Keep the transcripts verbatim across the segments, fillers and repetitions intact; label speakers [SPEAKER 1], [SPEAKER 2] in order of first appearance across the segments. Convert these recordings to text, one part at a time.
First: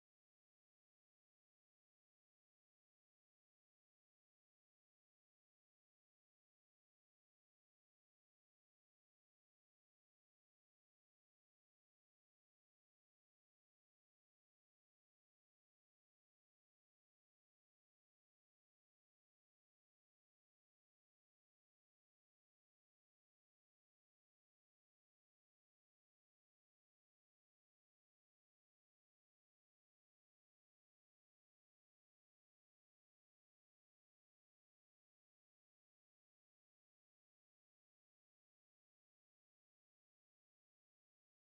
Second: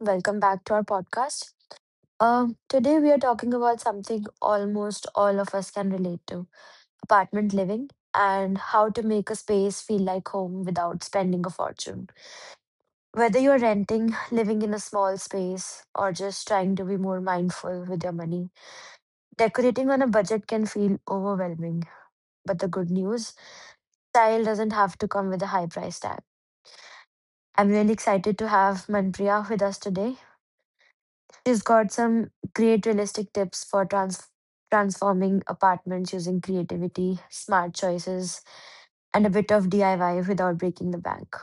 [SPEAKER 1] Welcome back to our podcast. Um, today, we are talking about something almost all of us can relate to: apartment living and how to make a space feel like home without spending a fortune. Whether you're renting, living in a small space, or just trying to be more mindful with your money, decorating on a budget can feel overwhelming. But the good news, style doesn't have to come with a high price tag. I'm really excited to have Manpriya with us today. You've got some great realistic tips for trans- transforming apartments using creativity, smart choices, and a bit of D I Y without breaking the bank.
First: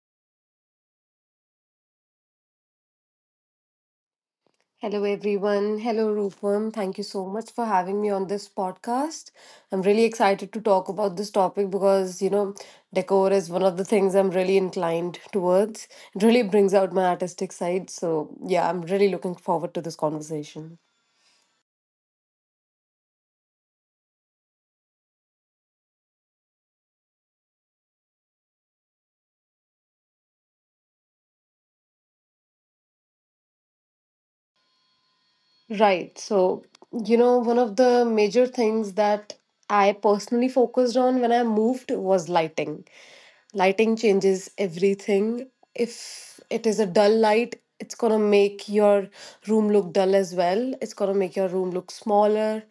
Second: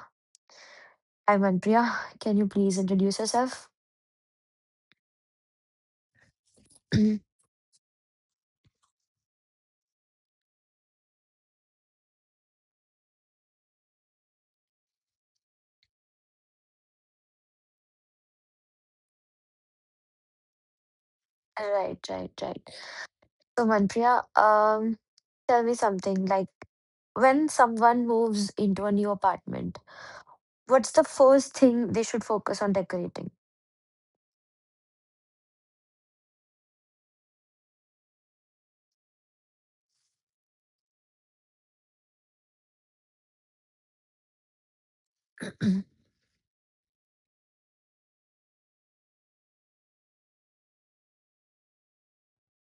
[SPEAKER 1] I'm Manpriya. Can you please introduce yourself?
[SPEAKER 2] Hello, everyone. Hello, Rupam. Thank you so much for having me on this podcast. I'm really excited to talk about this topic because, you know, decor is one of the things I'm really inclined towards. It really brings out my artistic side. So, yeah, I'm really looking forward to this conversation.
[SPEAKER 1] Right, right, right. So, Manpriya, um, tell me something like, when someone moves into a new apartment, what's the first thing they should focus on decorating?
[SPEAKER 2] Right. So, you know, one of the major things that I personally focused on when I moved was lighting. Lighting changes everything. If it is a dull light, it's going to make your room look dull as well. It's going to make your room look smaller.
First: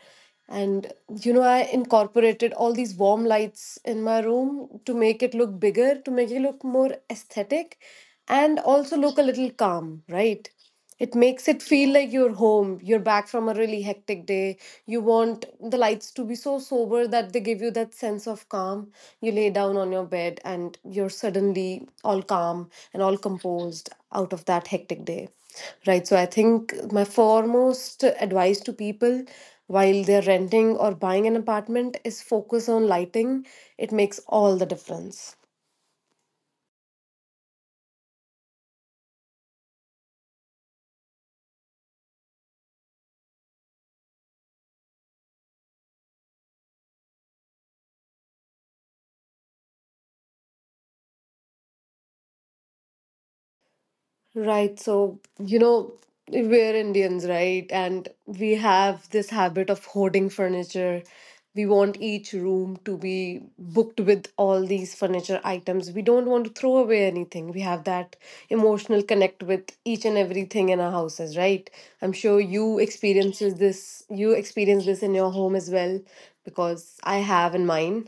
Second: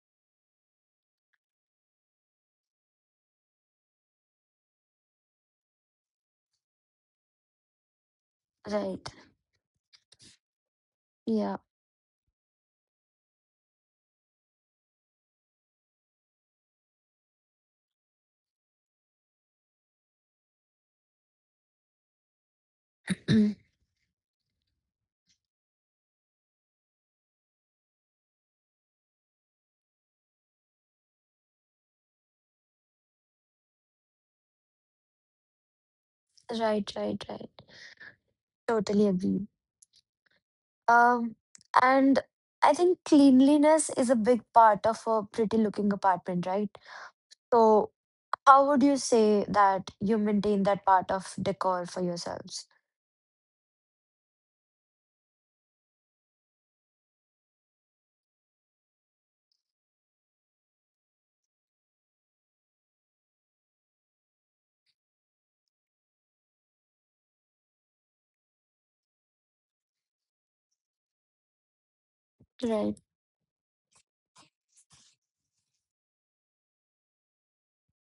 [SPEAKER 2] And, you know, I incorporated all these warm lights in my room to make it look bigger, to make it look more aesthetic, and also
[SPEAKER 1] Right.
[SPEAKER 2] look a little calm, right? It makes
[SPEAKER 1] Yeah.
[SPEAKER 2] it feel like you're home. You're back from a really hectic day. You want the lights to be so sober that they give you that sense of calm. You lay down on your bed and you're suddenly all calm and all
[SPEAKER 1] Right,
[SPEAKER 2] composed out of that hectic day. Right. So I think my foremost advice to people while they're renting or buying an apartment is focus on lighting. It makes all the difference.
[SPEAKER 1] right, right. Totally agree. Um, and I think cleanliness is a big part of a pretty looking apartment, right? So, how would you say that you maintain that part of decor for yourselves?
[SPEAKER 2] Right. So, you know, we're Indians, right? And we have this habit of hoarding furniture. We want each room to be booked with all these furniture items. We don't want to throw away anything. We have that emotional connect with each and everything in our houses, right? I'm sure you
[SPEAKER 1] Right,
[SPEAKER 2] experiences this, you experience this in your home as well, because I have in mine.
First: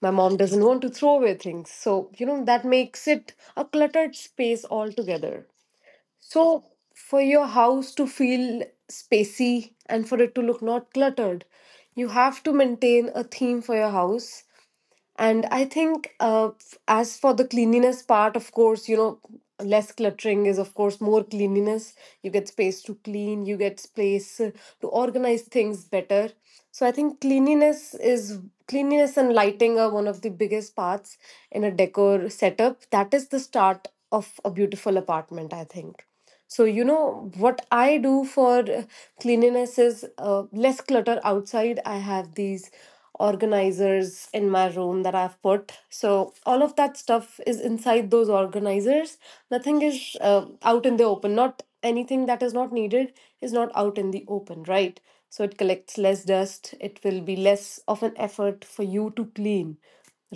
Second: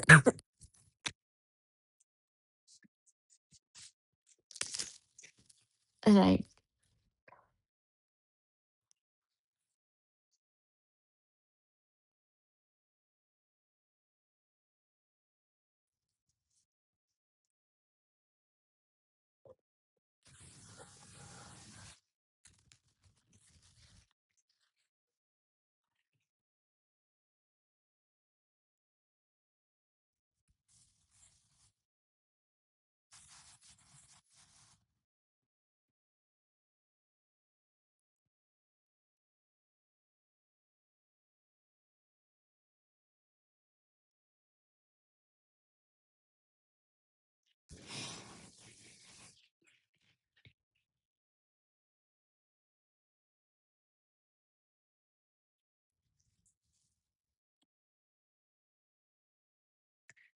[SPEAKER 2] My mom doesn't want to throw away things. So, you know, that makes it a cluttered space altogether.
[SPEAKER 1] right,
[SPEAKER 2] So, for your house to feel spacey and for it to look not cluttered, you have to maintain a theme for your house. And I think, uh, f- as for the cleanliness part, of course, you know, less cluttering is, of course, more cleanliness. You get space to clean, you get space uh, to organize things better. So I think cleanliness is cleanliness and lighting are one of the biggest parts in a decor setup. That is the start of a beautiful apartment, I think. So, you know, what I do for uh, cleanliness is uh, less clutter outside. I have these organizers in my room that I've put. So, all of that stuff is inside those organizers. Nothing is uh, out in the open. Not anything that is not needed is not out in the open, right? So, it collects less dust. It will be less of an effort for you to clean,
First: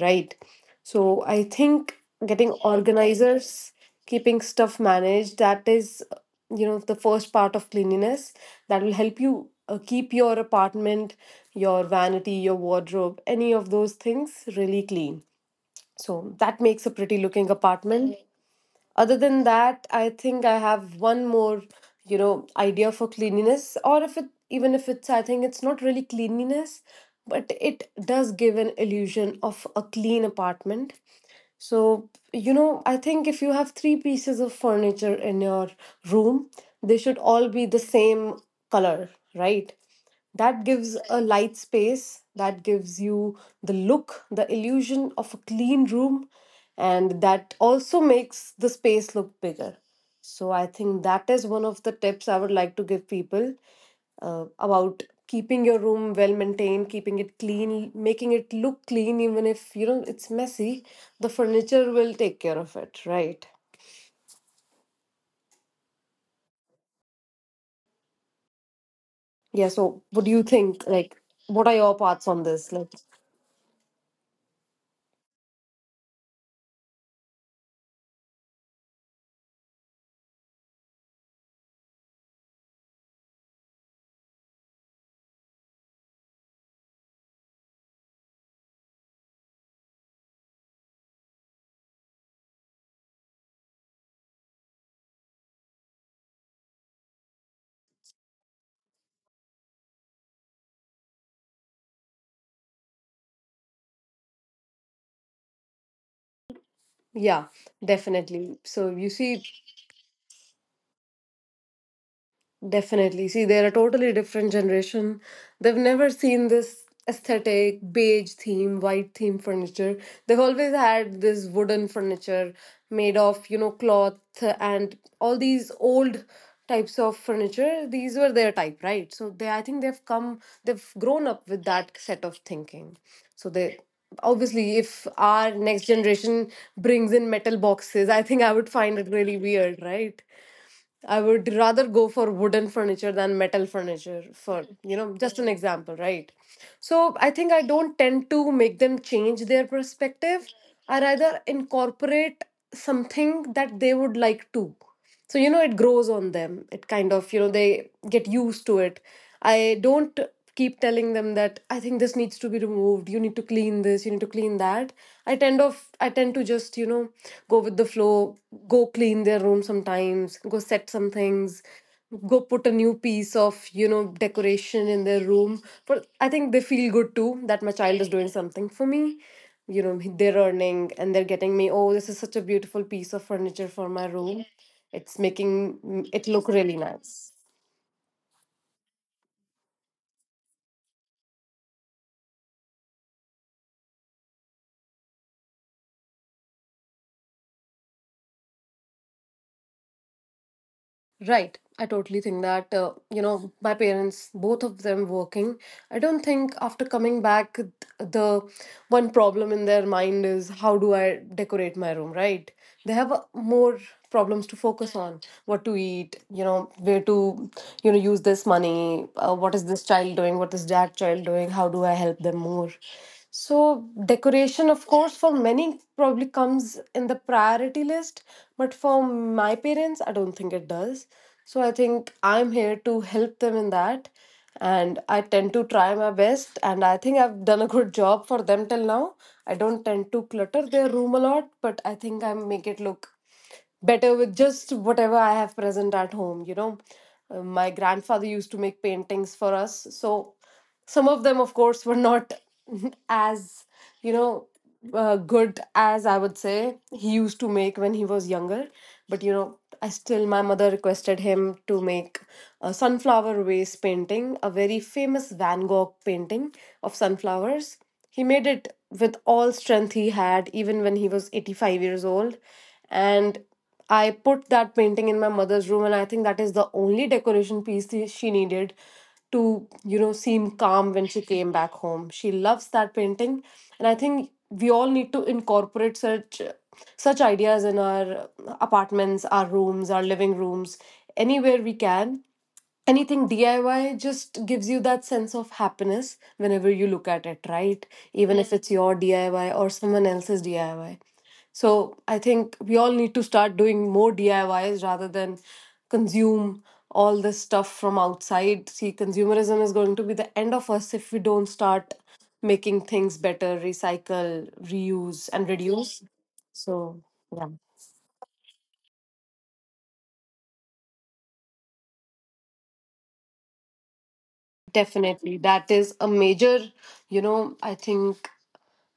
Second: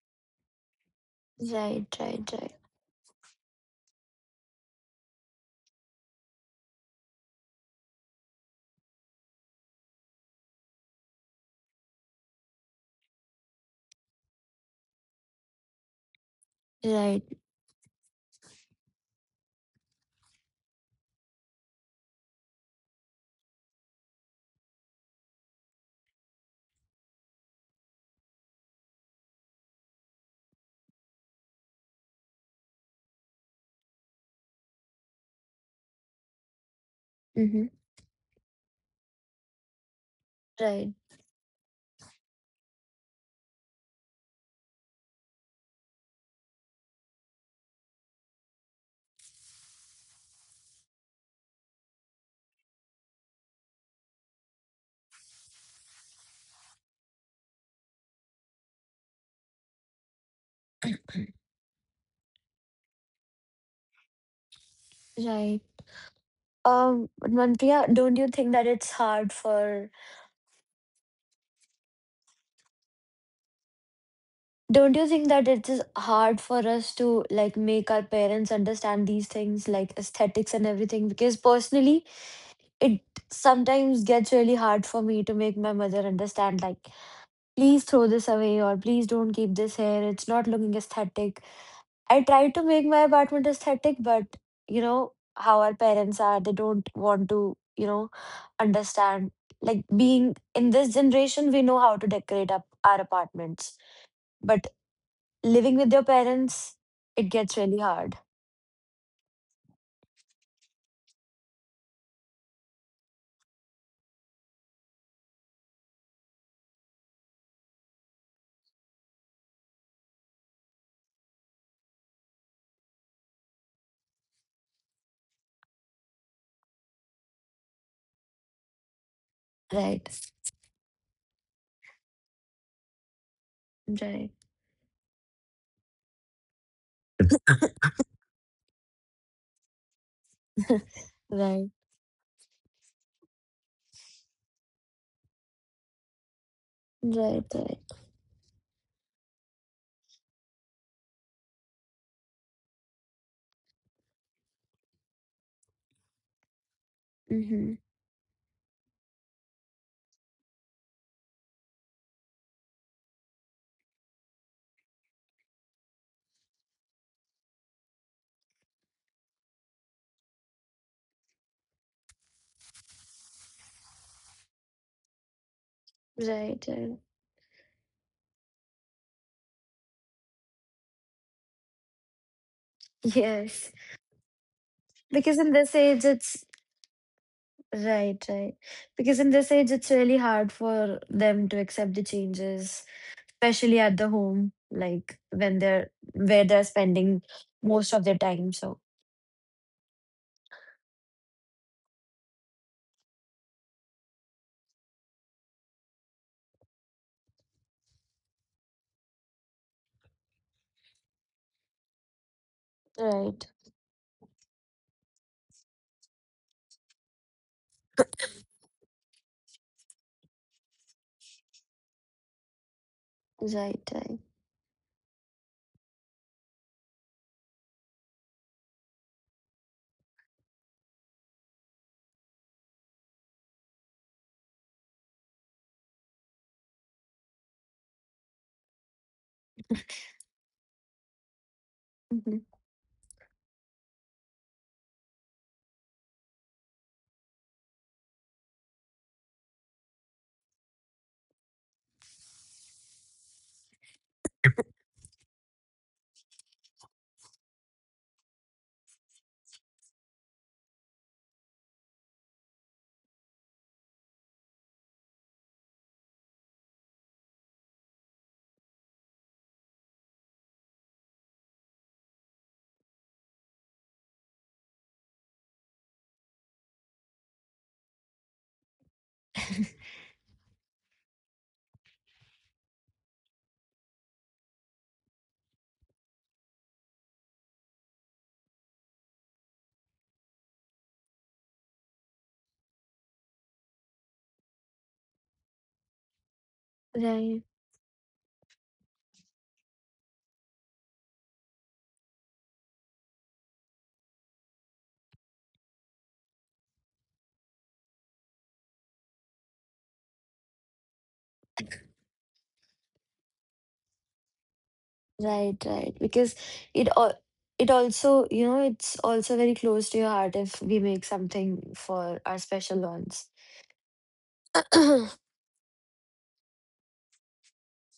[SPEAKER 2] right? So, I
[SPEAKER 1] right,
[SPEAKER 2] think
[SPEAKER 1] right,
[SPEAKER 2] getting
[SPEAKER 1] right,
[SPEAKER 2] organizers, keeping stuff managed that is uh, you know the first part of cleanliness that will help you uh, keep your apartment, your vanity, your wardrobe, any of those things really clean. So that makes a
[SPEAKER 1] right.
[SPEAKER 2] pretty looking apartment. Other than that, I think I have one more, you know idea for cleanliness, or if it, even if it's I think it's not really cleanliness, but it does give an illusion of a clean apartment. So, you know, I think if you have three pieces of furniture in your room, they should all
[SPEAKER 1] Mm-hmm.
[SPEAKER 2] be the same color, right? That
[SPEAKER 1] Right,
[SPEAKER 2] gives a light space, that gives you the look, the illusion of a clean room, and that also makes the space look bigger. So, I think that is one of the tips I would like to give people, uh, about keeping your room well maintained, keeping it clean, making it look clean even if you know it's messy. The furniture will take care of it, right?
[SPEAKER 1] right. Um, Manpriya, don't you think that it's hard
[SPEAKER 2] Yeah,
[SPEAKER 1] for
[SPEAKER 2] so what do you think, like, what are your thoughts on this, like,
[SPEAKER 1] don't you think that it is hard for us to like make our parents understand these things like aesthetics and everything? Because personally, it sometimes gets really hard for me to make my mother understand, like, please throw this away or please don't keep this here, it's not looking aesthetic. I try to make my apartment aesthetic, but you know how our parents are, they don't want to, you know, understand. Like, being in this generation, we know how to decorate up our apartments, but living with
[SPEAKER 2] yeah,
[SPEAKER 1] your parents,
[SPEAKER 2] definitely.
[SPEAKER 1] it
[SPEAKER 2] So
[SPEAKER 1] gets
[SPEAKER 2] you
[SPEAKER 1] really
[SPEAKER 2] see,
[SPEAKER 1] hard.
[SPEAKER 2] definitely. See, they're a totally different generation. They've never seen this aesthetic, beige theme, white theme furniture. They've always had this wooden furniture made of, you know, cloth and all these old types of furniture. These were their type, right? So they, I think they've come, they've grown up with
[SPEAKER 1] Right,
[SPEAKER 2] that set of thinking. So they, obviously, if our
[SPEAKER 1] right,
[SPEAKER 2] next generation brings in metal boxes, I think I would find it really weird, right? I would rather go for wooden
[SPEAKER 1] right,
[SPEAKER 2] furniture than metal furniture for, you know, just an example, right? So I think I don't tend to
[SPEAKER 1] right,
[SPEAKER 2] make them
[SPEAKER 1] right.
[SPEAKER 2] change their perspective. I rather incorporate something that they would like to. So, you know, it grows on them. It kind of, you know, they get used to
[SPEAKER 1] Mm-hmm.
[SPEAKER 2] it. I don't keep telling them that I think this needs to be removed. You need to clean this. You need to clean that. I tend of I tend to just, you know go with the flow. Go clean their room sometimes. Go set some things. Go put a new piece of you know decoration in their room. But I think they feel good too that
[SPEAKER 1] Right,
[SPEAKER 2] my
[SPEAKER 1] right.
[SPEAKER 2] child is doing something for me. You know they're earning and they're getting me. Oh, this is such a beautiful piece of furniture for my room.
[SPEAKER 1] Yes.
[SPEAKER 2] It's making it
[SPEAKER 1] because in
[SPEAKER 2] look
[SPEAKER 1] this
[SPEAKER 2] really
[SPEAKER 1] age
[SPEAKER 2] nice.
[SPEAKER 1] it's Right, right. Because in this age it's really hard for them to accept the changes, especially at the home, like when they're where they're spending most of their time. So
[SPEAKER 2] Right. I totally think that, uh, you know, my parents, both of them working, I don't think after coming back, th- the one problem in their mind is how do I decorate my room, right? They have uh, more
[SPEAKER 1] right,
[SPEAKER 2] problems to focus on what to eat, you know, where to, you know, use this money, uh, what is this child doing, what is that child doing, how do I help them more? So, decoration,
[SPEAKER 1] right,
[SPEAKER 2] of
[SPEAKER 1] right.
[SPEAKER 2] course, for many probably comes in the priority list, but for my parents, I don't think it does. So, I think I'm here to help them in that. And I tend to try my best, and I think I've done a good job for them till now. I don't tend to clutter their room a lot, but I think I make it look
[SPEAKER 1] Hmm.
[SPEAKER 2] better with just whatever I have present at home. You know, Uh, my grandfather used to make paintings for us. So some of them, of course, were not as, you know, uh, good as I would say he used to make when he was younger. But, you know, I still, my mother requested him to make a sunflower vase painting, a very famous Van Gogh painting of sunflowers. He made it with all strength he had, even when he was eighty-five years old, and I put that painting in my mother's room, and I think that is the only decoration piece the- she needed to, you know, seem calm when she came back home. She loves that painting, and I think we all need to incorporate such such ideas in our apartments, our rooms, our living rooms, anywhere we can. Anything D I Y just gives you that sense of happiness whenever you look at it, right?
[SPEAKER 1] Right,
[SPEAKER 2] Even if it's your D I Y or someone else's D I Y. So I think we all need to start doing more D I Ys rather than consume all this stuff from outside. See, consumerism is going to be the end of us if we don't start making things better, recycle, reuse, and reduce.
[SPEAKER 1] right, right.
[SPEAKER 2] So,
[SPEAKER 1] Because
[SPEAKER 2] yeah,
[SPEAKER 1] it all it also, you know, it's also very close to your heart if we make something for our special ones.
[SPEAKER 2] definitely. That is a major, you know, I think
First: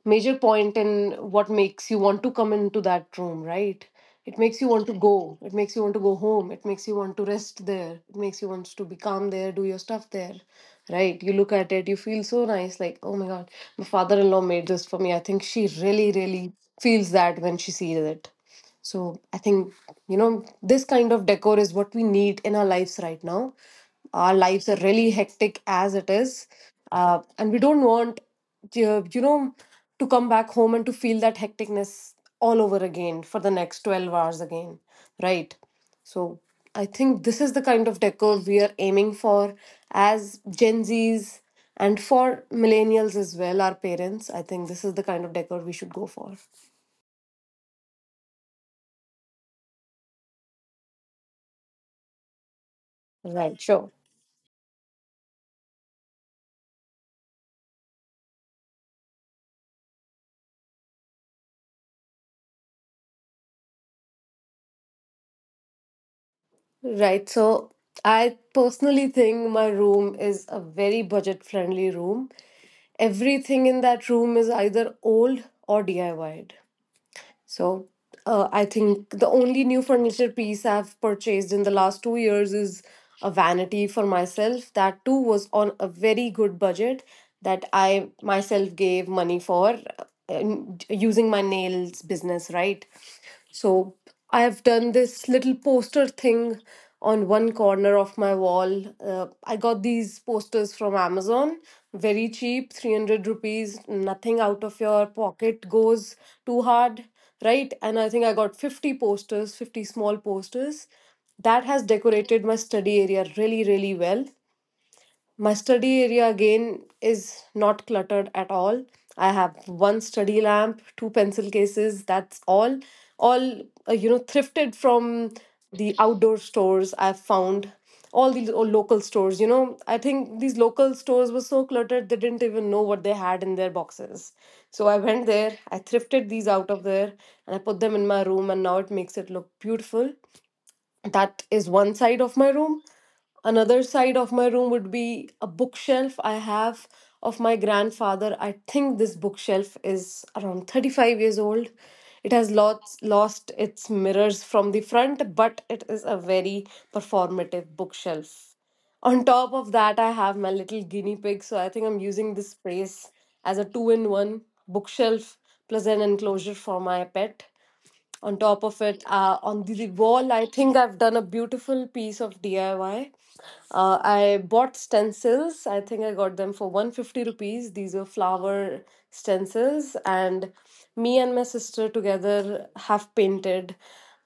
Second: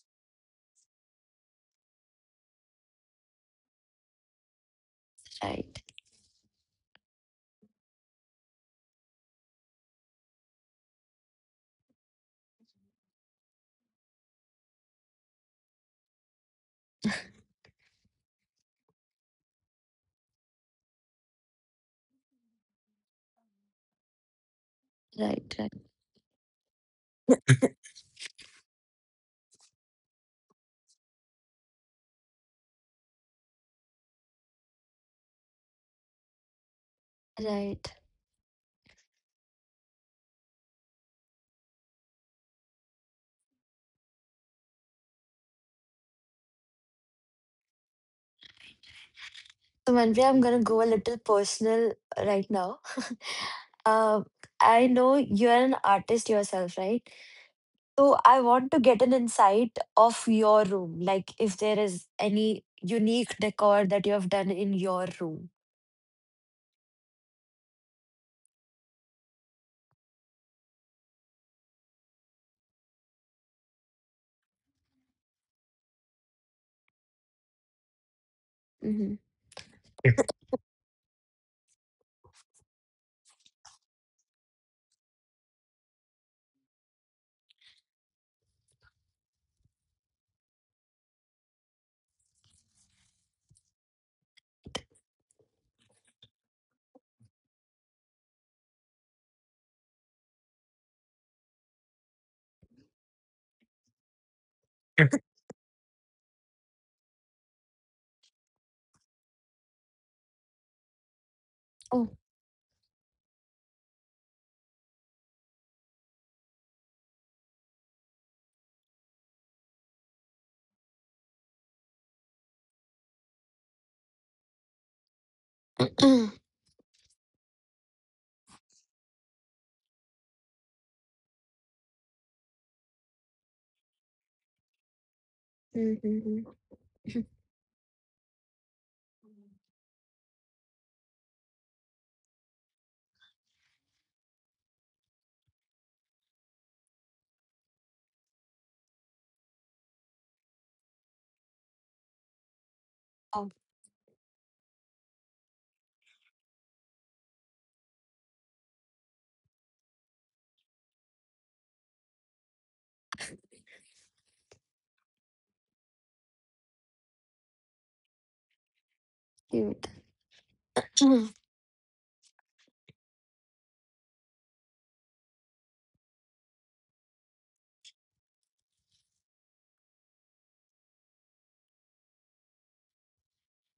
[SPEAKER 2] major point in what makes you want to come into that room, right? It makes you want to go. It makes you
[SPEAKER 1] Right,
[SPEAKER 2] want to go home. It makes you want to rest there. It makes you want to be calm there, do your stuff there, right? You look at it, you feel so nice, like, oh my God, my father in law made this for me. I think she really, really feels that when she sees it. So I think, you know, this kind of decor is what we need in our lives right now. Our lives are really hectic
[SPEAKER 1] right, right,
[SPEAKER 2] as it is. Uh, and we don't want, uh, you know, to come back home and to feel that hecticness all over again for the next twelve hours again, right? So I think this is the kind of
[SPEAKER 1] right.
[SPEAKER 2] decor we are aiming for as Gen Zs and for millennials as well, our parents. I think this is the kind of decor we should go for.
[SPEAKER 1] So, Manvi, I'm gonna go a little personal right now.
[SPEAKER 2] Right, sure.
[SPEAKER 1] Uh, I know you're an artist yourself, right? So I want to get an insight of your room, like if there is any unique decor that you have done in your room.
[SPEAKER 2] Right. So I personally think my room is a very budget friendly room. Everything in that room is either old or DIYed. So, uh, I think the
[SPEAKER 1] Mm-hmm.
[SPEAKER 2] only new furniture piece I've purchased in the last two years is a vanity for myself. That too was on a very good budget that I myself gave money for, uh, and using my nails business, right? So I have done this little poster thing on one corner of my wall. Uh, I got these posters from Amazon, very cheap, three hundred rupees, nothing out of your pocket goes too hard, right? And I think I got fifty posters, fifty small posters. That has decorated my
[SPEAKER 1] Oh.
[SPEAKER 2] study area really, really well. My study area again is not cluttered at all. I have one study lamp, two pencil cases, that's all. All, uh, you know, thrifted from the outdoor stores I've found. All these o- local stores, you know, I think these local stores were so cluttered they didn't even know what they had in their boxes. So I went there, I thrifted these out of
[SPEAKER 1] Mm-hmm.
[SPEAKER 2] there, and I put them in my room, and now it makes it look beautiful. That is one side of my room. Another side of my room would be a bookshelf I have of my grandfather. I think this bookshelf is around thirty-five years old. It has lots, lost its
[SPEAKER 1] Oh,
[SPEAKER 2] mirrors from the front, but it is a very performative bookshelf. On top of that, I have my little guinea pig, so I think I'm using this space as a two in one bookshelf plus an enclosure for my pet on top of it. Uh, on the wall,
[SPEAKER 1] cute.
[SPEAKER 2] I think I've done a
[SPEAKER 1] Mm.
[SPEAKER 2] beautiful piece of DIY. uh, I bought stencils. I think I got them for one hundred fifty rupees. These are flower stencils, and me and my sister together have painted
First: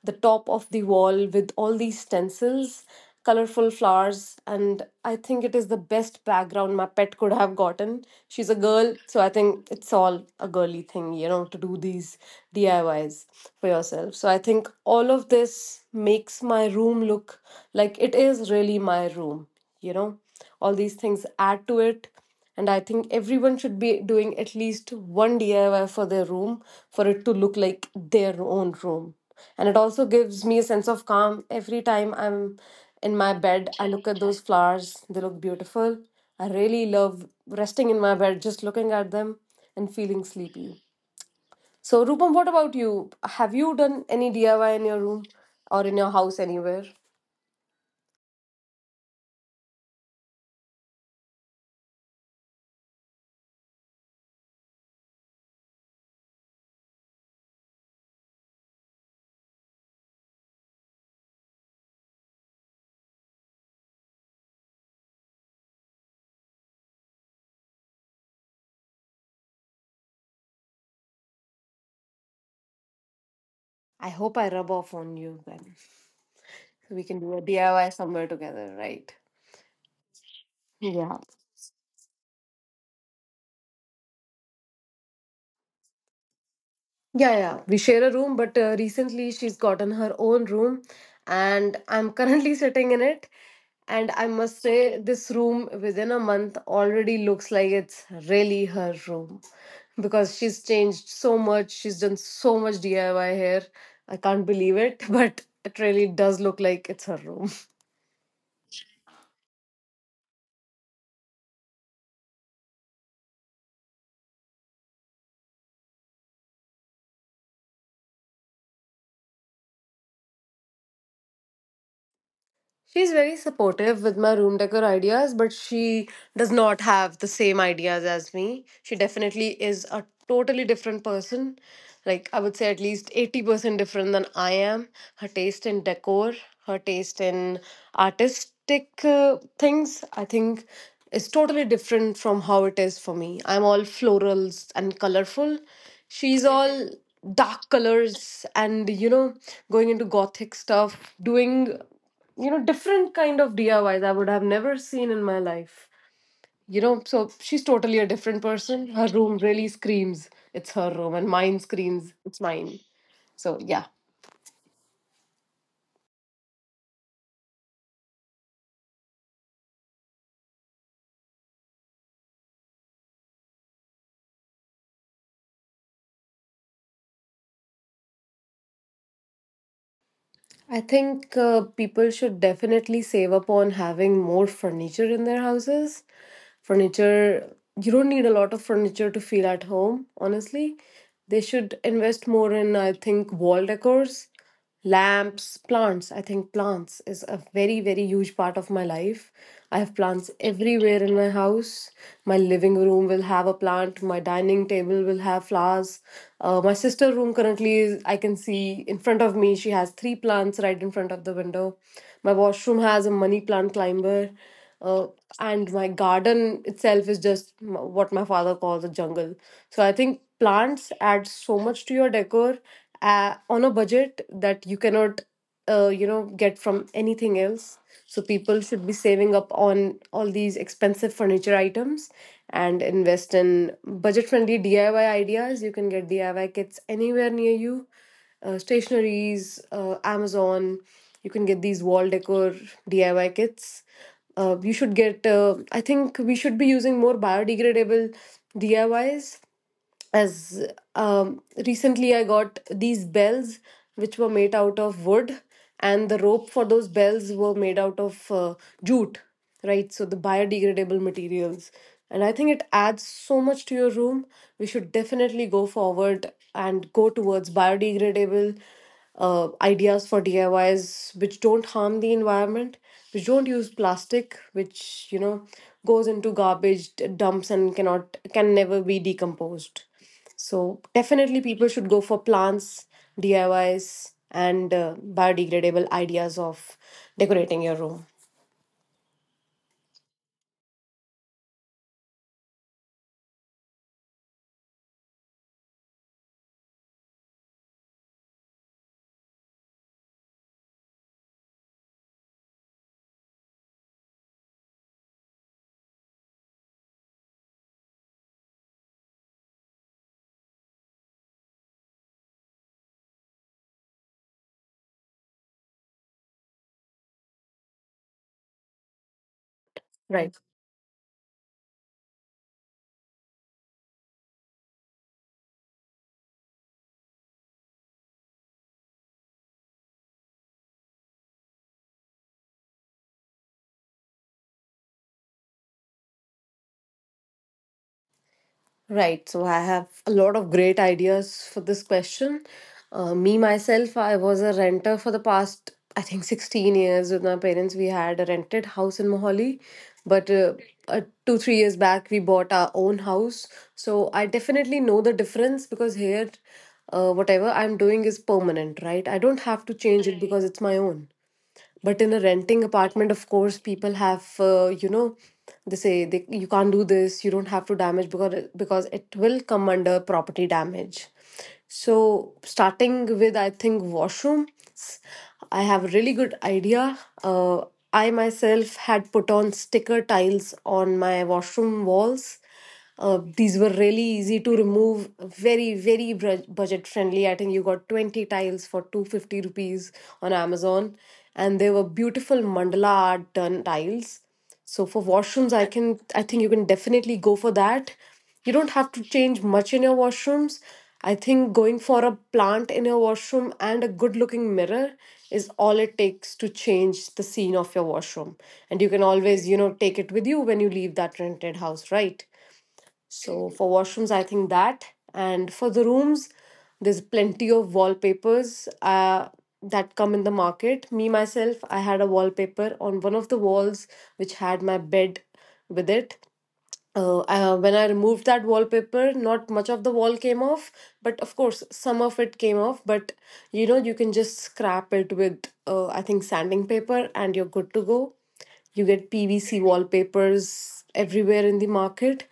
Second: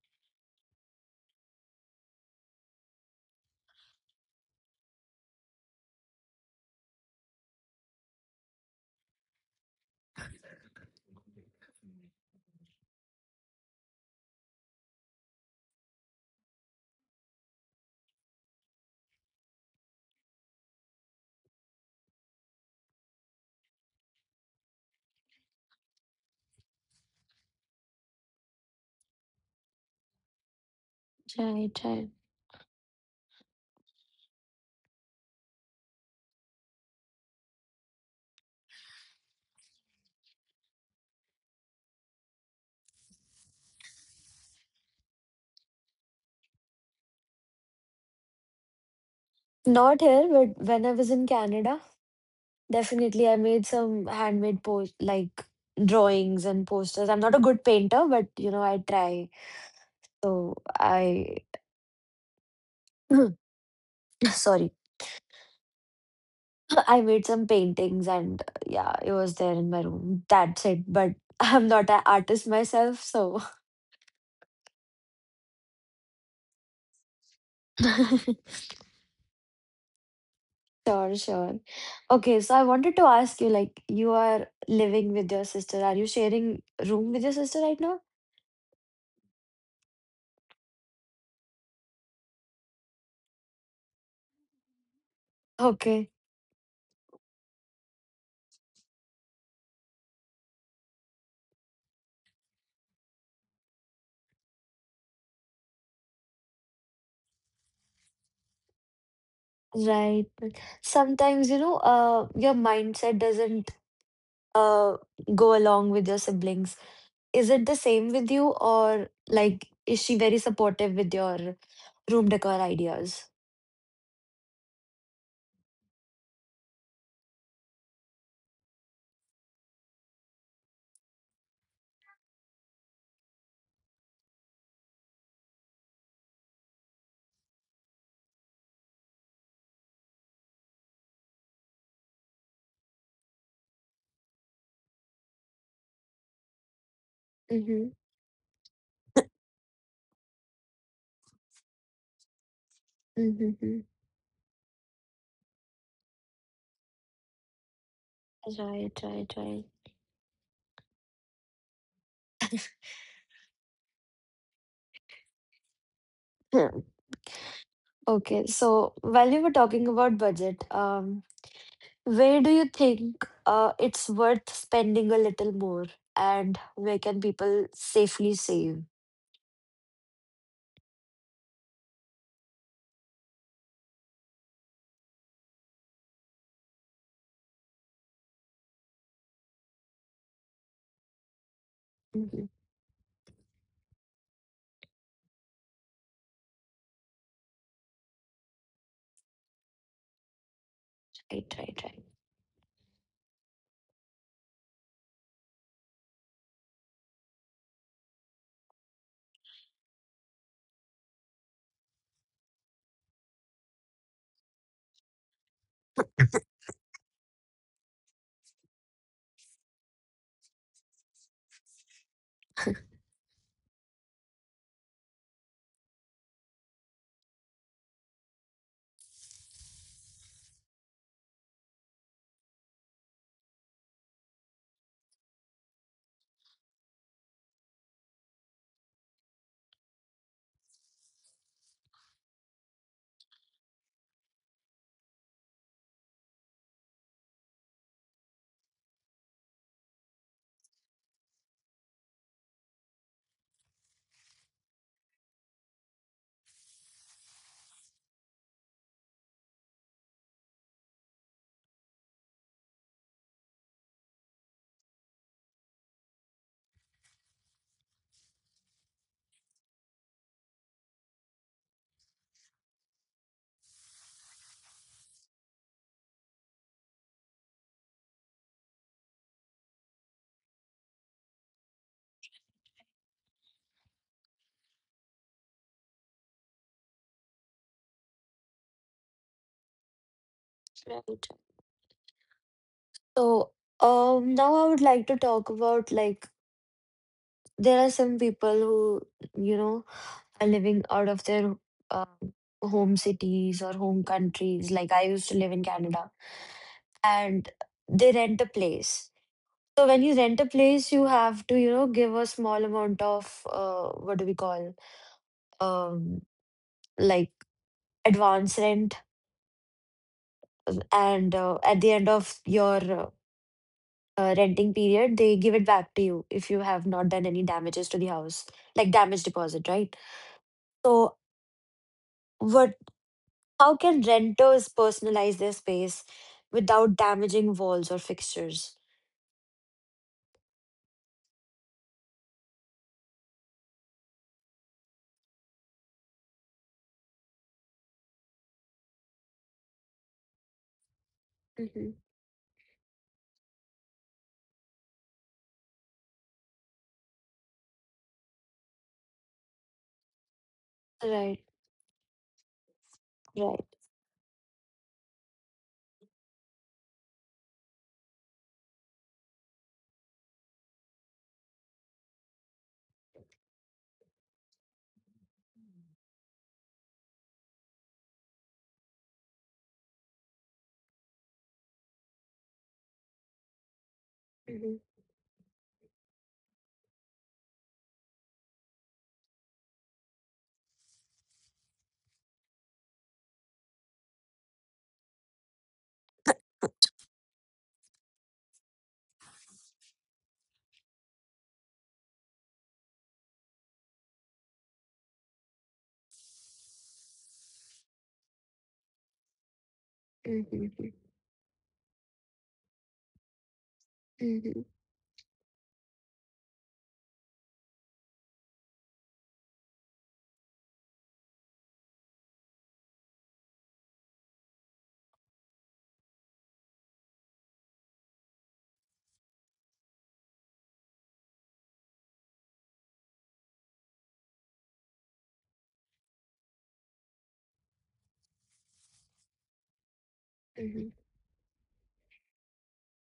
[SPEAKER 2] the top of the wall with all these stencils, colorful flowers. And I think it is the best background my pet could have gotten. She's a girl, so I think it's all a girly thing, you know, to do these D I Ys for yourself. So I think all of this makes my room look like it is really my room, you know. All these things add to it, and I think everyone should be doing at least one D I Y for their room for it to look like their own room. And it also gives me a sense of calm
[SPEAKER 1] Right,
[SPEAKER 2] every
[SPEAKER 1] right.
[SPEAKER 2] time I'm in my bed. I look at those flowers, they look beautiful. I really love resting in my bed, just looking at them and feeling sleepy. So, Rupam, what about you? Have you done any D I Y in your room or in your house anywhere?
[SPEAKER 1] Not here, but when I was in Canada, definitely I made some handmade post like drawings and posters. I'm not a good painter, but you know, I try. So I sorry. I made some paintings and uh, yeah, it was there in my room. That's it. But I'm not an artist myself, so
[SPEAKER 2] I hope I rub off on you then. We can do a D I Y somewhere together, right?
[SPEAKER 1] sure, sure.
[SPEAKER 2] Yeah.
[SPEAKER 1] Okay, so I wanted to ask you, like, you are living with your sister. Are you sharing room with your sister right now?
[SPEAKER 2] Yeah, yeah. We share a room, but uh, recently she's gotten her own room, and I'm currently sitting in it. And I must
[SPEAKER 1] Okay,
[SPEAKER 2] say, this room within a month already looks like it's really her room because she's changed so much. She's done so much D I Y here. I can't believe it, but it really does look like it's her room.
[SPEAKER 1] right. Sometimes, you know, uh, your mindset doesn't uh go along with your siblings. Is it the same with you, or like, is she very supportive with your room decor ideas?
[SPEAKER 2] She's very supportive with my room decor ideas, but she does not have the same ideas as me. She definitely is a totally different person. Like, I would say at least eighty percent different than I am. Her taste in decor, her taste in artistic uh, things, I think, is totally different from how it is for me. I'm all florals and colorful. She's all dark colors and, you know, going into gothic stuff, doing,
[SPEAKER 1] Mm-hmm.
[SPEAKER 2] you know, different kind of D I Ys I Ys I would have never seen in my life. You know, so
[SPEAKER 1] Right,
[SPEAKER 2] she's totally
[SPEAKER 1] right,
[SPEAKER 2] a
[SPEAKER 1] right.
[SPEAKER 2] different person. Her room really screams, it's her room, and mine screams, it's mine. So yeah,
[SPEAKER 1] Hmm. Okay, so while we were talking about budget, um, where do you think uh, it's worth spending a little more, and where can people safely save?
[SPEAKER 2] I think uh, people should definitely save up on having more furniture in their houses. Furniture, you don't need a lot of furniture to feel at home, honestly.
[SPEAKER 1] Mhm.
[SPEAKER 2] They should invest more in, I think, wall decors, lamps, plants. I think plants is a very, very huge part of my life. I have
[SPEAKER 1] Right,
[SPEAKER 2] plants
[SPEAKER 1] right,
[SPEAKER 2] everywhere in my house. My living room will have a plant. My dining table will have flowers. Uh, my sister room currently is I can see in front of me. She has three plants right in front of the window. My washroom has a money plant climber. Uh, and my garden itself is just m- what my father calls a jungle. So I think plants add so much to your decor uh, on a budget that you cannot uh, you know, get from anything else. So people should be saving up on all these expensive furniture items and invest in budget friendly DIY ideas. You can get DIY kits anywhere near you. Uh, stationaries, uh, Amazon. You can get these wall decor DIY kits. Uh, you should get, uh, I think, we should be using more biodegradable DIYs as. Um, recently I got these bells which were made out of wood, and the rope for those bells were made out of uh, jute, right? So the biodegradable materials. And I think it adds so much to your room. We should definitely go forward and go towards biodegradable uh, ideas for D I Ys which don't harm the environment, which don't use plastic, which, you know, goes into garbage d- dumps and cannot can never be decomposed. So definitely, people should go for plants, D I Ys, and uh, biodegradable ideas of decorating your room.
[SPEAKER 1] right, right. So, um, now I would like to talk about, like, there are some people who, you know, are living out of their um home cities or home countries. Like I used to live in Canada, and they rent a place. So when you rent a place, you have to, you know, give a small amount of uh, what do we call, um like, advance rent, and uh,
[SPEAKER 2] Right.
[SPEAKER 1] at the end of your uh, uh, renting period, they give it back to you if you have not done any damages to the house, like damage deposit, right? So, what? How can renters personalize their space without damaging walls or fixtures?
[SPEAKER 2] Right. So I have a lot of great ideas for this question. Uh, me, myself, I was a renter for the past, I think, sixteen years with my parents. We had a rented house in Mohali, but uh,
[SPEAKER 1] Mm-hmm.
[SPEAKER 2] uh, two, three years back, we bought our own house. So I definitely know the difference because here, uh, whatever I'm doing is permanent, right? I don't have to change it
[SPEAKER 1] Right,
[SPEAKER 2] because it's my own, but in a
[SPEAKER 1] right.
[SPEAKER 2] renting apartment, of course, people have, uh, you know, they say they, you can't do this, you don't have to damage, because because it will come under property damage. So starting with, I think, washroom, I have a really good idea. uh, I myself had put on sticker tiles on my washroom walls. Uh, these were
[SPEAKER 1] Mm-hmm.
[SPEAKER 2] really easy to remove, very, very bru- budget friendly. I think you got twenty tiles for two hundred fifty rupees on Amazon, and they were beautiful mandala art done tiles. So for washrooms, I can, I think you can definitely go for that. You don't have to change much in your washrooms. I think going for a plant in your washroom and a good looking mirror is all it takes to change the scene of your washroom. And you can always,
[SPEAKER 1] Hmm,
[SPEAKER 2] you know, take
[SPEAKER 1] hmm,
[SPEAKER 2] it with you when you leave that rented house, right? So for
[SPEAKER 1] hmm,
[SPEAKER 2] washrooms, I think that. And for the rooms, there's plenty of wallpapers uh, that come in the market. Me, myself, I had a wallpaper on one of the walls which had my bed with it. Uh, uh, when I removed that wallpaper, not much of the wall came off, but of course, some of it came off. But, you know, you can just scrap it with, uh, I think, sanding paper, and you're good to go. You get P V C wallpapers everywhere in the market.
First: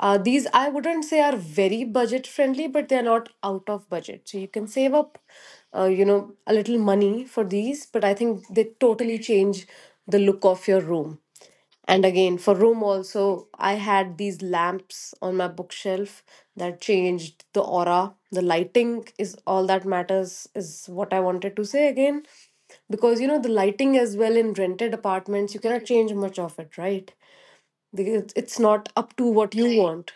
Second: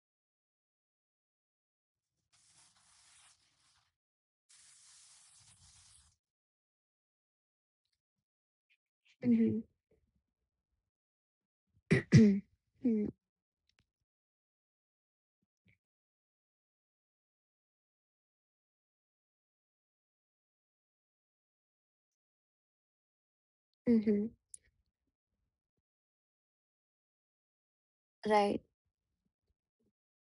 [SPEAKER 2] Uh, these I wouldn't say are very budget friendly, but they're not out of budget. So you can save up, uh, you know, a little money for these, but I think they totally
[SPEAKER 1] hmm,
[SPEAKER 2] change the look of your room. And
[SPEAKER 1] hmm,
[SPEAKER 2] again, for room
[SPEAKER 1] hmm.
[SPEAKER 2] also, I had these lamps on my bookshelf that changed the aura. The lighting is all that matters, is what I wanted to say again. Because, you know, the lighting as well in rented apartments, you cannot change much of it, right? Because
[SPEAKER 1] Right,
[SPEAKER 2] it's not up to what you, right, want.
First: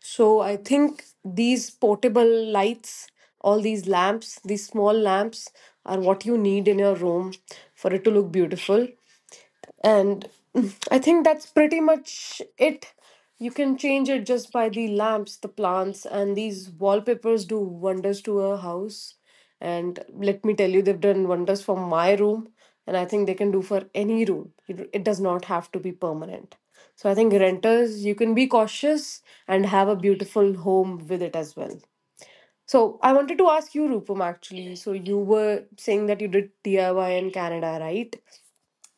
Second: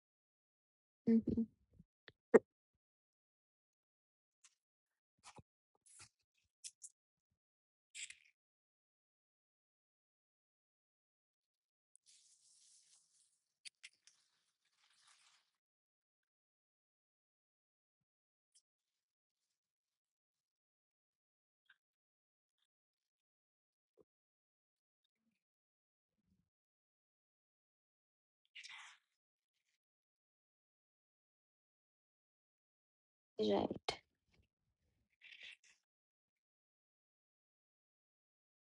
[SPEAKER 2] So I think
[SPEAKER 1] hmm,
[SPEAKER 2] these portable lights, all these lamps, these small lamps are what you need in your room for it to look beautiful. And mm, I think that's pretty much it. You can change it just by the lamps, the plants, and these wallpapers do wonders to a house. And let me tell you, they've done wonders for my room, and I think they can do for any room. It it does not have to be permanent. So I think renters, you can be cautious and have a beautiful home with it as well. So I wanted to ask you,
[SPEAKER 1] right.
[SPEAKER 2] Rupam, actually. So you were saying that you did D I Y in Canada, right?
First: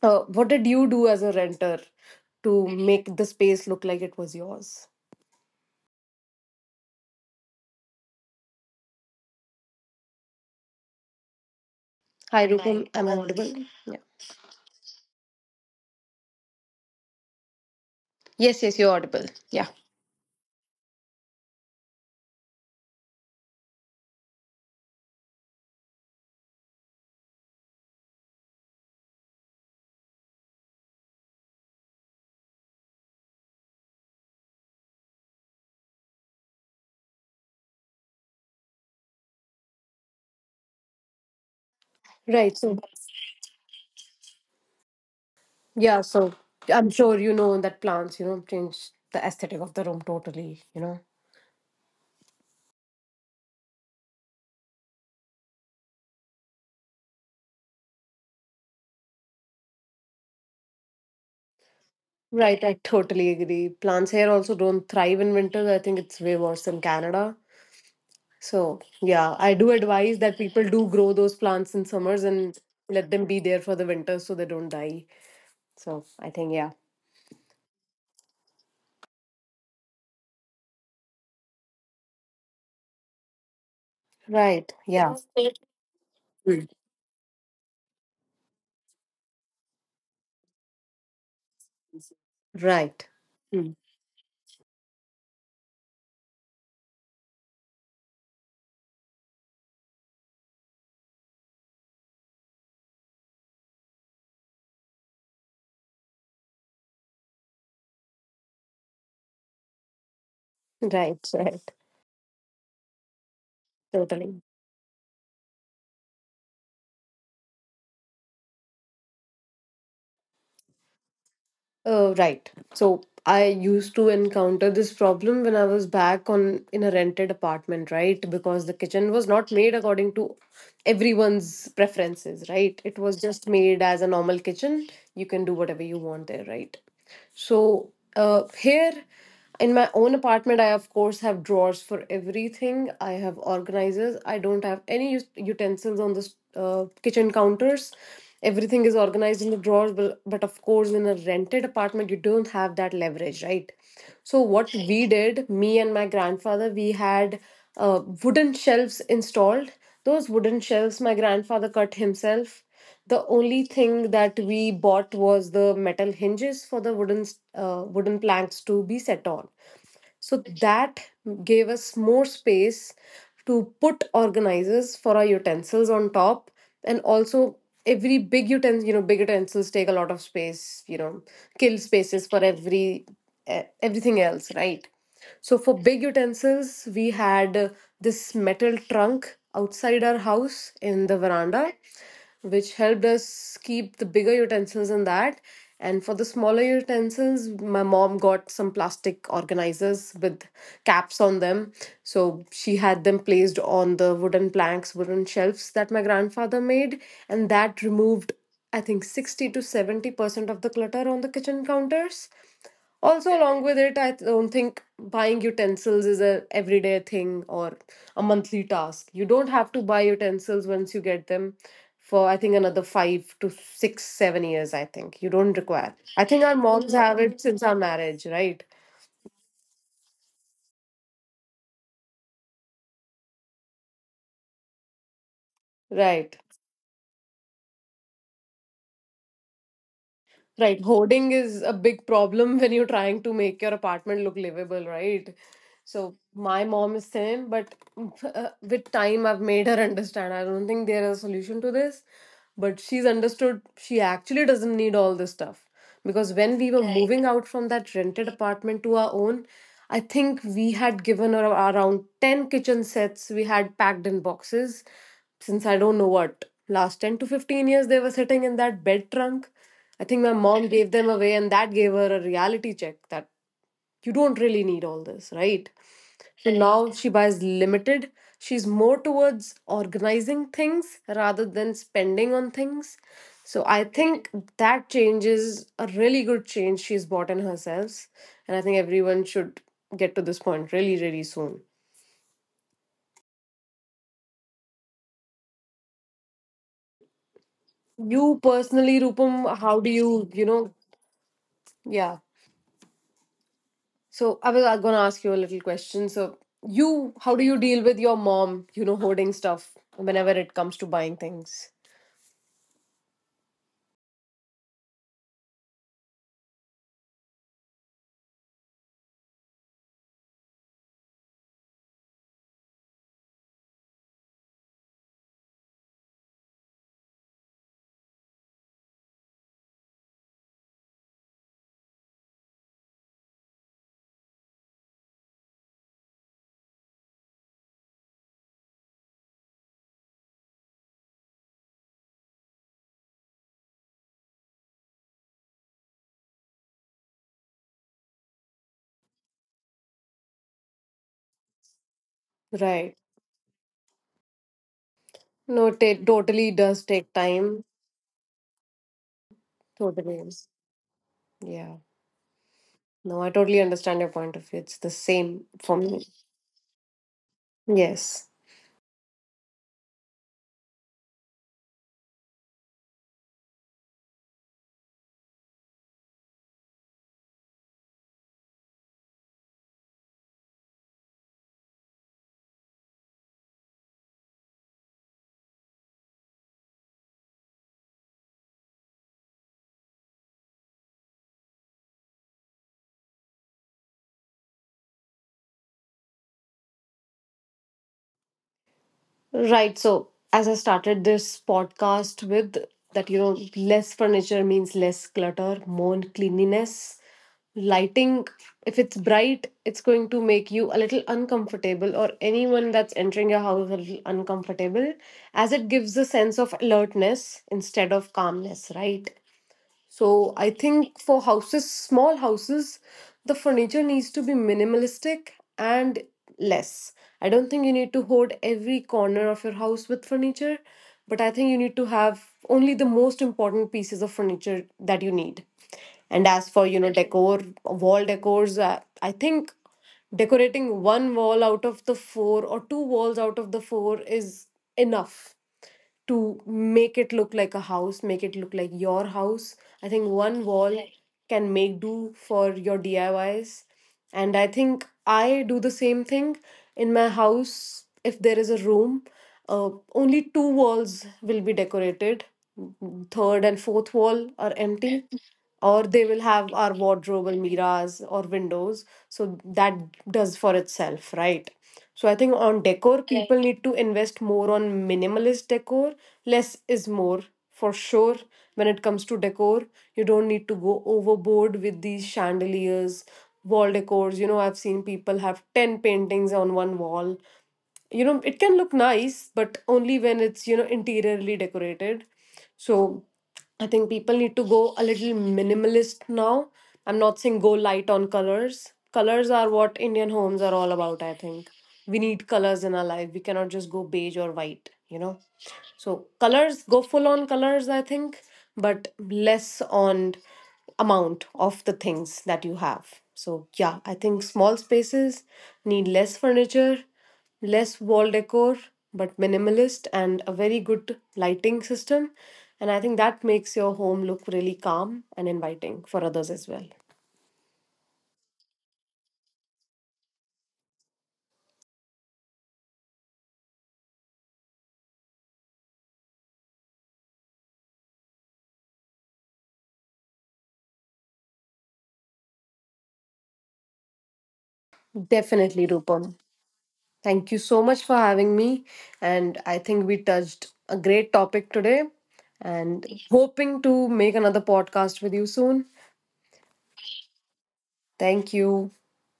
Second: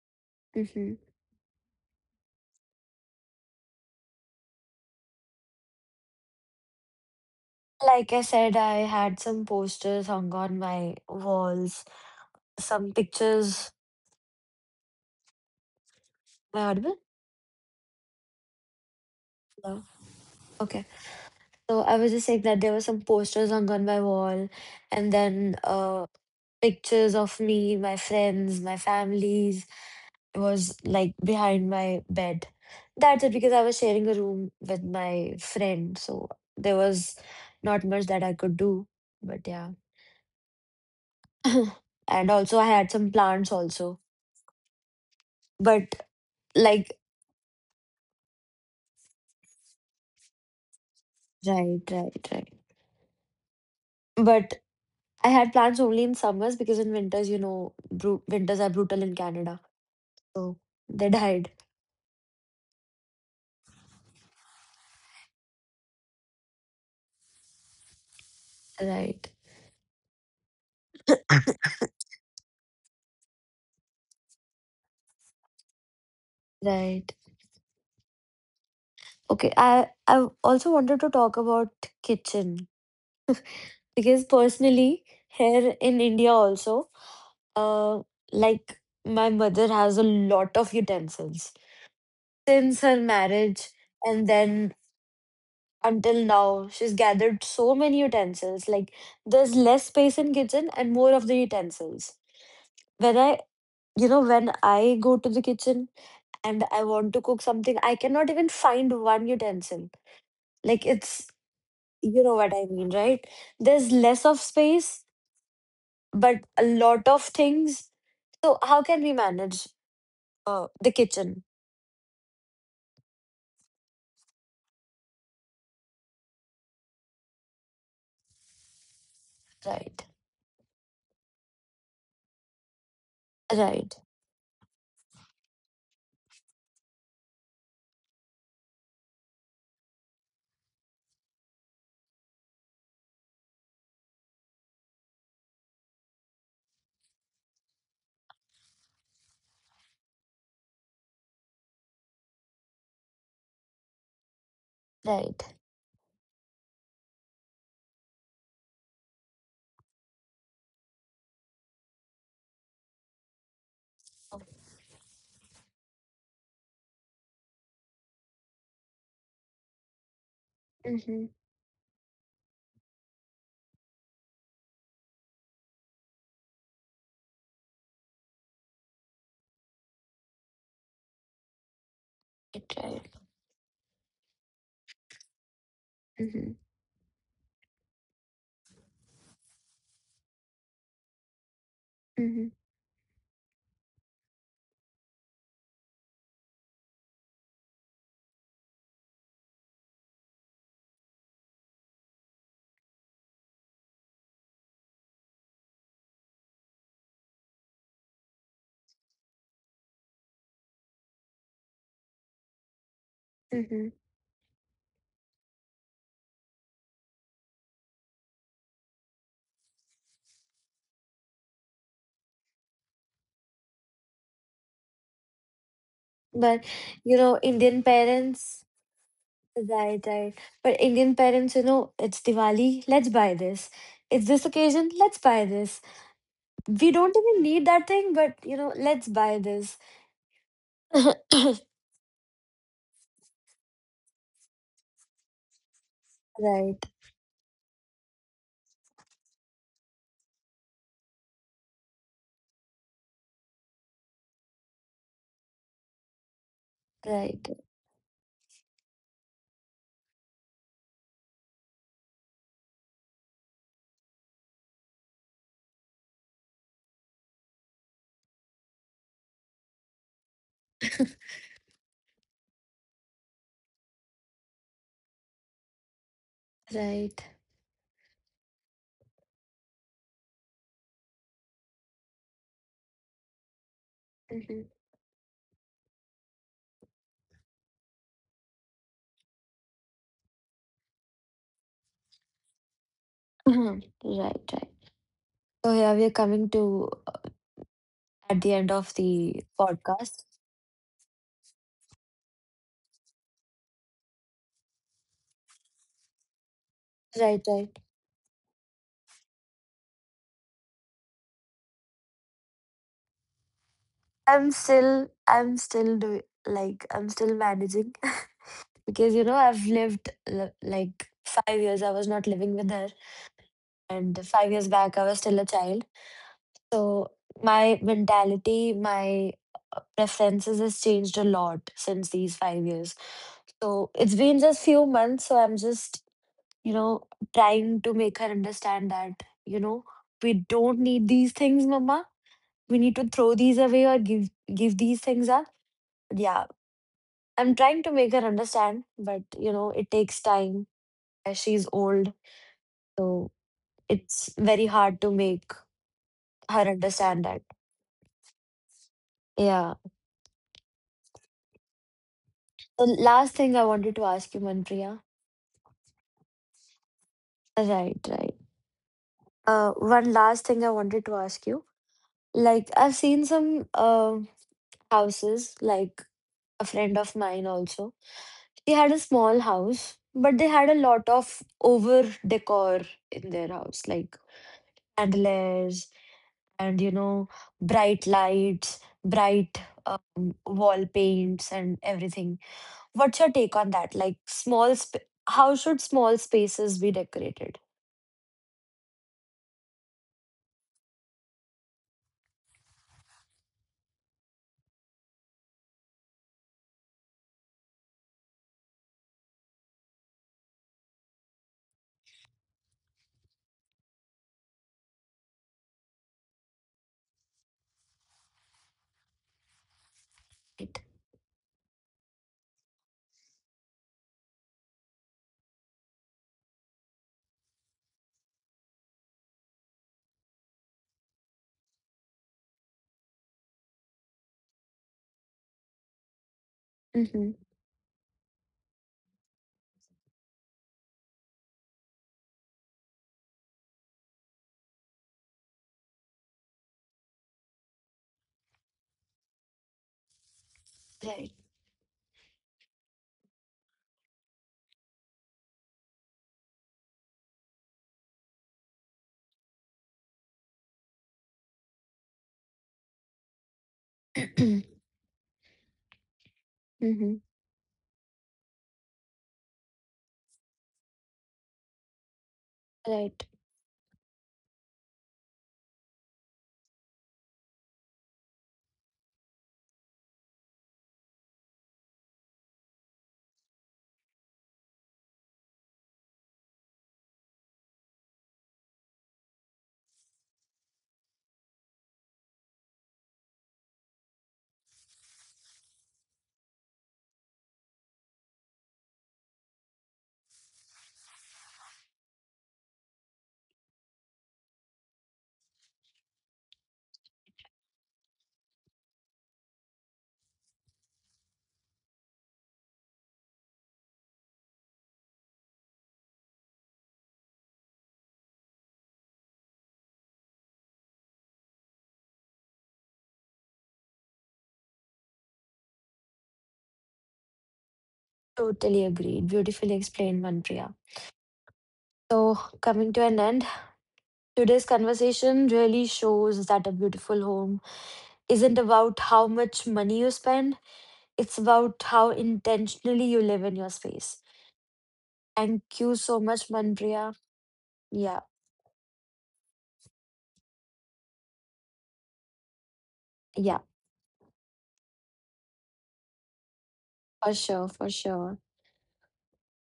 [SPEAKER 2] Uh, what did you
[SPEAKER 1] Hmm.
[SPEAKER 2] do as a renter to make the space look like it was yours?
[SPEAKER 1] Like I said, I had some posters hung on my walls,
[SPEAKER 2] Hi, Rupam.
[SPEAKER 1] some
[SPEAKER 2] Am I audible?
[SPEAKER 1] pictures.
[SPEAKER 2] Yeah.
[SPEAKER 1] Am I audible?
[SPEAKER 2] Yes, yes, you're audible. Yeah.
[SPEAKER 1] No. Okay. So I was just saying that there were some posters hung on my wall, and then uh, pictures of me, my friends, my families was like behind my bed. That's it, because I was sharing a room with my friend, so there was not much that I could do. But yeah, and
[SPEAKER 2] Right.
[SPEAKER 1] also
[SPEAKER 2] So.
[SPEAKER 1] I had some plants also.
[SPEAKER 2] Yeah,
[SPEAKER 1] But
[SPEAKER 2] so I'm sure
[SPEAKER 1] like
[SPEAKER 2] you know that plants, you know, change the aesthetic of the room totally, you know.
[SPEAKER 1] Right, right, right. But I had plants only in summers because in winters, you know, bru- winters are brutal in Canada, so they died.
[SPEAKER 2] Right, I totally agree. Plants here also don't thrive in winter. I think it's way worse than Canada. So, yeah, I do
[SPEAKER 1] Right,
[SPEAKER 2] advise that people do grow those plants in summers and let them be there for the winter so they don't die. So, I think, yeah.
[SPEAKER 1] right. Okay, I I also wanted to talk about kitchen,
[SPEAKER 2] Right,
[SPEAKER 1] because
[SPEAKER 2] yeah.
[SPEAKER 1] personally here in India also, uh, like, my mother has a lot of utensils
[SPEAKER 2] Right,
[SPEAKER 1] since her marriage, and then until now she's gathered so many utensils. Like, there's less space in kitchen and more of the utensils. When I, you know, when I go to the kitchen and I want to cook something, I cannot even find one utensil, like
[SPEAKER 2] right,
[SPEAKER 1] it's
[SPEAKER 2] right.
[SPEAKER 1] you know what I mean, right? There's less
[SPEAKER 2] Totally.
[SPEAKER 1] of space, but a lot of things. So how can we manage uh, the kitchen?
[SPEAKER 2] Uh, right. So I used to encounter this problem when I was back on in a rented apartment, right? Because the kitchen was not made
[SPEAKER 1] Right,
[SPEAKER 2] according to everyone's preferences, right? It was just made
[SPEAKER 1] right,
[SPEAKER 2] as a normal kitchen. You can do whatever you want there, right? So uh, here in my own apartment, I of course have drawers for everything. I have organizers. I don't have any ut- utensils on the s- uh, kitchen counters. Everything is organized in the drawers, but, but of course in a rented apartment you don't have that leverage, right? So what we
[SPEAKER 1] right.
[SPEAKER 2] did, me and my grandfather, we had uh, wooden shelves installed. Those wooden shelves my grandfather cut himself. The only thing that we bought was the metal hinges for the wooden uh, wooden planks to be set on, so
[SPEAKER 1] Mm-hmm.
[SPEAKER 2] that gave us more space to put organizers for our utensils on top. And also, every big utensil you know big utensils take a lot of space you know kill spaces
[SPEAKER 1] Right,
[SPEAKER 2] for
[SPEAKER 1] right.
[SPEAKER 2] every e- everything else, right? So for big
[SPEAKER 1] Mm-hmm.
[SPEAKER 2] utensils, we had uh, this metal trunk outside our house in the veranda,
[SPEAKER 1] Mm-hmm.
[SPEAKER 2] which helped us keep the bigger utensils in that. And for the smaller utensils, my mom got some plastic organizers with caps on them. So she had them placed on the wooden planks, wooden shelves that my grandfather made, and that removed, I think, sixty to seventy percent of the clutter on the kitchen counters.
[SPEAKER 1] Mm-hmm.
[SPEAKER 2] Also, along with it, I don't think buying utensils is a everyday thing or a monthly task. You don't have to buy utensils once you get them for, I think, another five to six, seven years. I think you don't
[SPEAKER 1] But
[SPEAKER 2] require. I think
[SPEAKER 1] you
[SPEAKER 2] our
[SPEAKER 1] know,
[SPEAKER 2] moms
[SPEAKER 1] Indian
[SPEAKER 2] have it since our
[SPEAKER 1] parents,
[SPEAKER 2] marriage, right?
[SPEAKER 1] right, right. But Indian parents, you know, it's Diwali. Let's buy this. It's this occasion. Let's buy this.
[SPEAKER 2] Right.
[SPEAKER 1] We don't even need that thing, but you know, let's buy this.
[SPEAKER 2] Right. Hoarding is a big problem when you're trying to make your apartment look livable, right? So
[SPEAKER 1] Right,
[SPEAKER 2] my mom is same, but uh, with time I've made her understand. I don't think there is a solution to this, but she's understood she actually doesn't need all this stuff. Because when we were Right.
[SPEAKER 1] right,
[SPEAKER 2] moving out from that rented apartment to our own, I think we had given her around ten kitchen sets we had packed in boxes. Since I don't know what, last ten to fifteen years they were sitting in that bed trunk. I think my mom gave them away and that gave her a reality check that you don't really need all this, right? So
[SPEAKER 1] right.
[SPEAKER 2] now she buys limited. She's more towards organizing things rather than spending on things. So I think
[SPEAKER 1] Mm-hmm.
[SPEAKER 2] that change is a really good change she's bought in herself, and I think everyone should get to this point really, really soon.
[SPEAKER 1] Mhm. Right, right. So yeah, we're coming to uh, at the
[SPEAKER 2] You
[SPEAKER 1] end of
[SPEAKER 2] personally,
[SPEAKER 1] the
[SPEAKER 2] Rupam, how do
[SPEAKER 1] podcast.
[SPEAKER 2] you you know yeah, so I was going to ask you a little question. So you,
[SPEAKER 1] Right,
[SPEAKER 2] how do
[SPEAKER 1] right.
[SPEAKER 2] you deal with your mom, you know, hoarding stuff whenever it comes to buying things?
[SPEAKER 1] I'm still, I'm still doing, like, I'm still managing because you know I've lived li- like five years. I was not living with her, and five years back I was still a child. So my mentality, my uh, preferences has changed a lot since these five years. So it's been just few months. So I'm just, you know, trying to make her understand that, you know, we don't need these things, mama. We need to throw these away or give give these things up. Yeah. I'm trying to make her understand, but you know, it takes time as
[SPEAKER 2] Right?
[SPEAKER 1] she's old. So it's
[SPEAKER 2] No,
[SPEAKER 1] very
[SPEAKER 2] it
[SPEAKER 1] hard to
[SPEAKER 2] totally
[SPEAKER 1] make
[SPEAKER 2] does take time.
[SPEAKER 1] her understand that.
[SPEAKER 2] Totally. Is.
[SPEAKER 1] Yeah.
[SPEAKER 2] Yeah. No, I totally
[SPEAKER 1] The
[SPEAKER 2] understand your
[SPEAKER 1] last
[SPEAKER 2] point
[SPEAKER 1] thing I
[SPEAKER 2] of view.
[SPEAKER 1] wanted
[SPEAKER 2] It's
[SPEAKER 1] to
[SPEAKER 2] the
[SPEAKER 1] ask you,
[SPEAKER 2] same
[SPEAKER 1] Manpriya.
[SPEAKER 2] for me. Yes.
[SPEAKER 1] Right, right. Uh, one last thing I wanted to ask you. Like, I've seen some uh, houses, like a friend of mine also. They had a small house, but they had a lot of over decor in their house, like chandeliers and, you know, bright lights, bright um, wall paints, and everything. What's your take on that? Like, small, sp- how should small spaces be decorated?
[SPEAKER 2] Right. So, as I started this podcast with, that, you know, less furniture means less clutter, more cleanliness. Lighting, if it's bright, it's going to make you a little uncomfortable, or anyone that's entering your house a little uncomfortable, as it gives a sense of alertness instead of calmness, right?
[SPEAKER 1] Right.
[SPEAKER 2] So I think for houses, small houses, the furniture needs to be minimalistic and less. I don't think you need to hoard every corner of your house with furniture, but I think you need to have only the most important pieces of furniture that you need. And as for,
[SPEAKER 1] Mm-hmm.
[SPEAKER 2] you know, decor, wall decors, uh, I think decorating one wall out of the four or two walls out of the four is enough to make it look like a house, make it look like your house. I think one
[SPEAKER 1] Right.
[SPEAKER 2] wall Right. can make do for your D I Ys. And I think I do the same thing in my house. If there is a room, uh, only two walls will be decorated. Third and fourth wall are empty, or they will
[SPEAKER 1] Mm-hmm.
[SPEAKER 2] have our wardrobe, mirrors, or windows. So that does for itself, right? So I think on
[SPEAKER 1] Right.
[SPEAKER 2] decor, Right. people need to invest more on minimalist decor. Less is more, for sure, when it comes to decor. You don't need to go overboard with these chandeliers, wall decors. You know, I've seen people have ten paintings on one wall. You know, it can look nice, but only when it's, you know, interiorly decorated. So I think people need to go a little minimalist now. I'm not saying go light on colors. Colors are what Indian homes are all about, I think. We need colors in our life. We cannot just go beige or white, you know? So colors, go full on colors, I think, but less on amount of the things that you have. So yeah, I think small spaces need less furniture, less wall decor, but minimalist and a very good lighting system. And I think that makes your home look really calm and inviting for others as well.
[SPEAKER 1] Totally agreed. Beautifully explained, Manpriya. So, coming to an end, today's conversation really shows that a beautiful home isn't about how much money you spend, it's about how intentionally you live in your space. Thank you so
[SPEAKER 2] Definitely,
[SPEAKER 1] much,
[SPEAKER 2] Rupam.
[SPEAKER 1] Manpriya.
[SPEAKER 2] Thank you so
[SPEAKER 1] Yeah,
[SPEAKER 2] much for having me. And I think we touched a great topic today and
[SPEAKER 1] yeah,
[SPEAKER 2] hoping to make another podcast with you soon.
[SPEAKER 1] for sure, for sure.
[SPEAKER 2] Thank you.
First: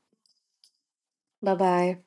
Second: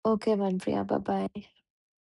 [SPEAKER 1] Okay, Manpriya, bye bye.
[SPEAKER 2] Bye bye.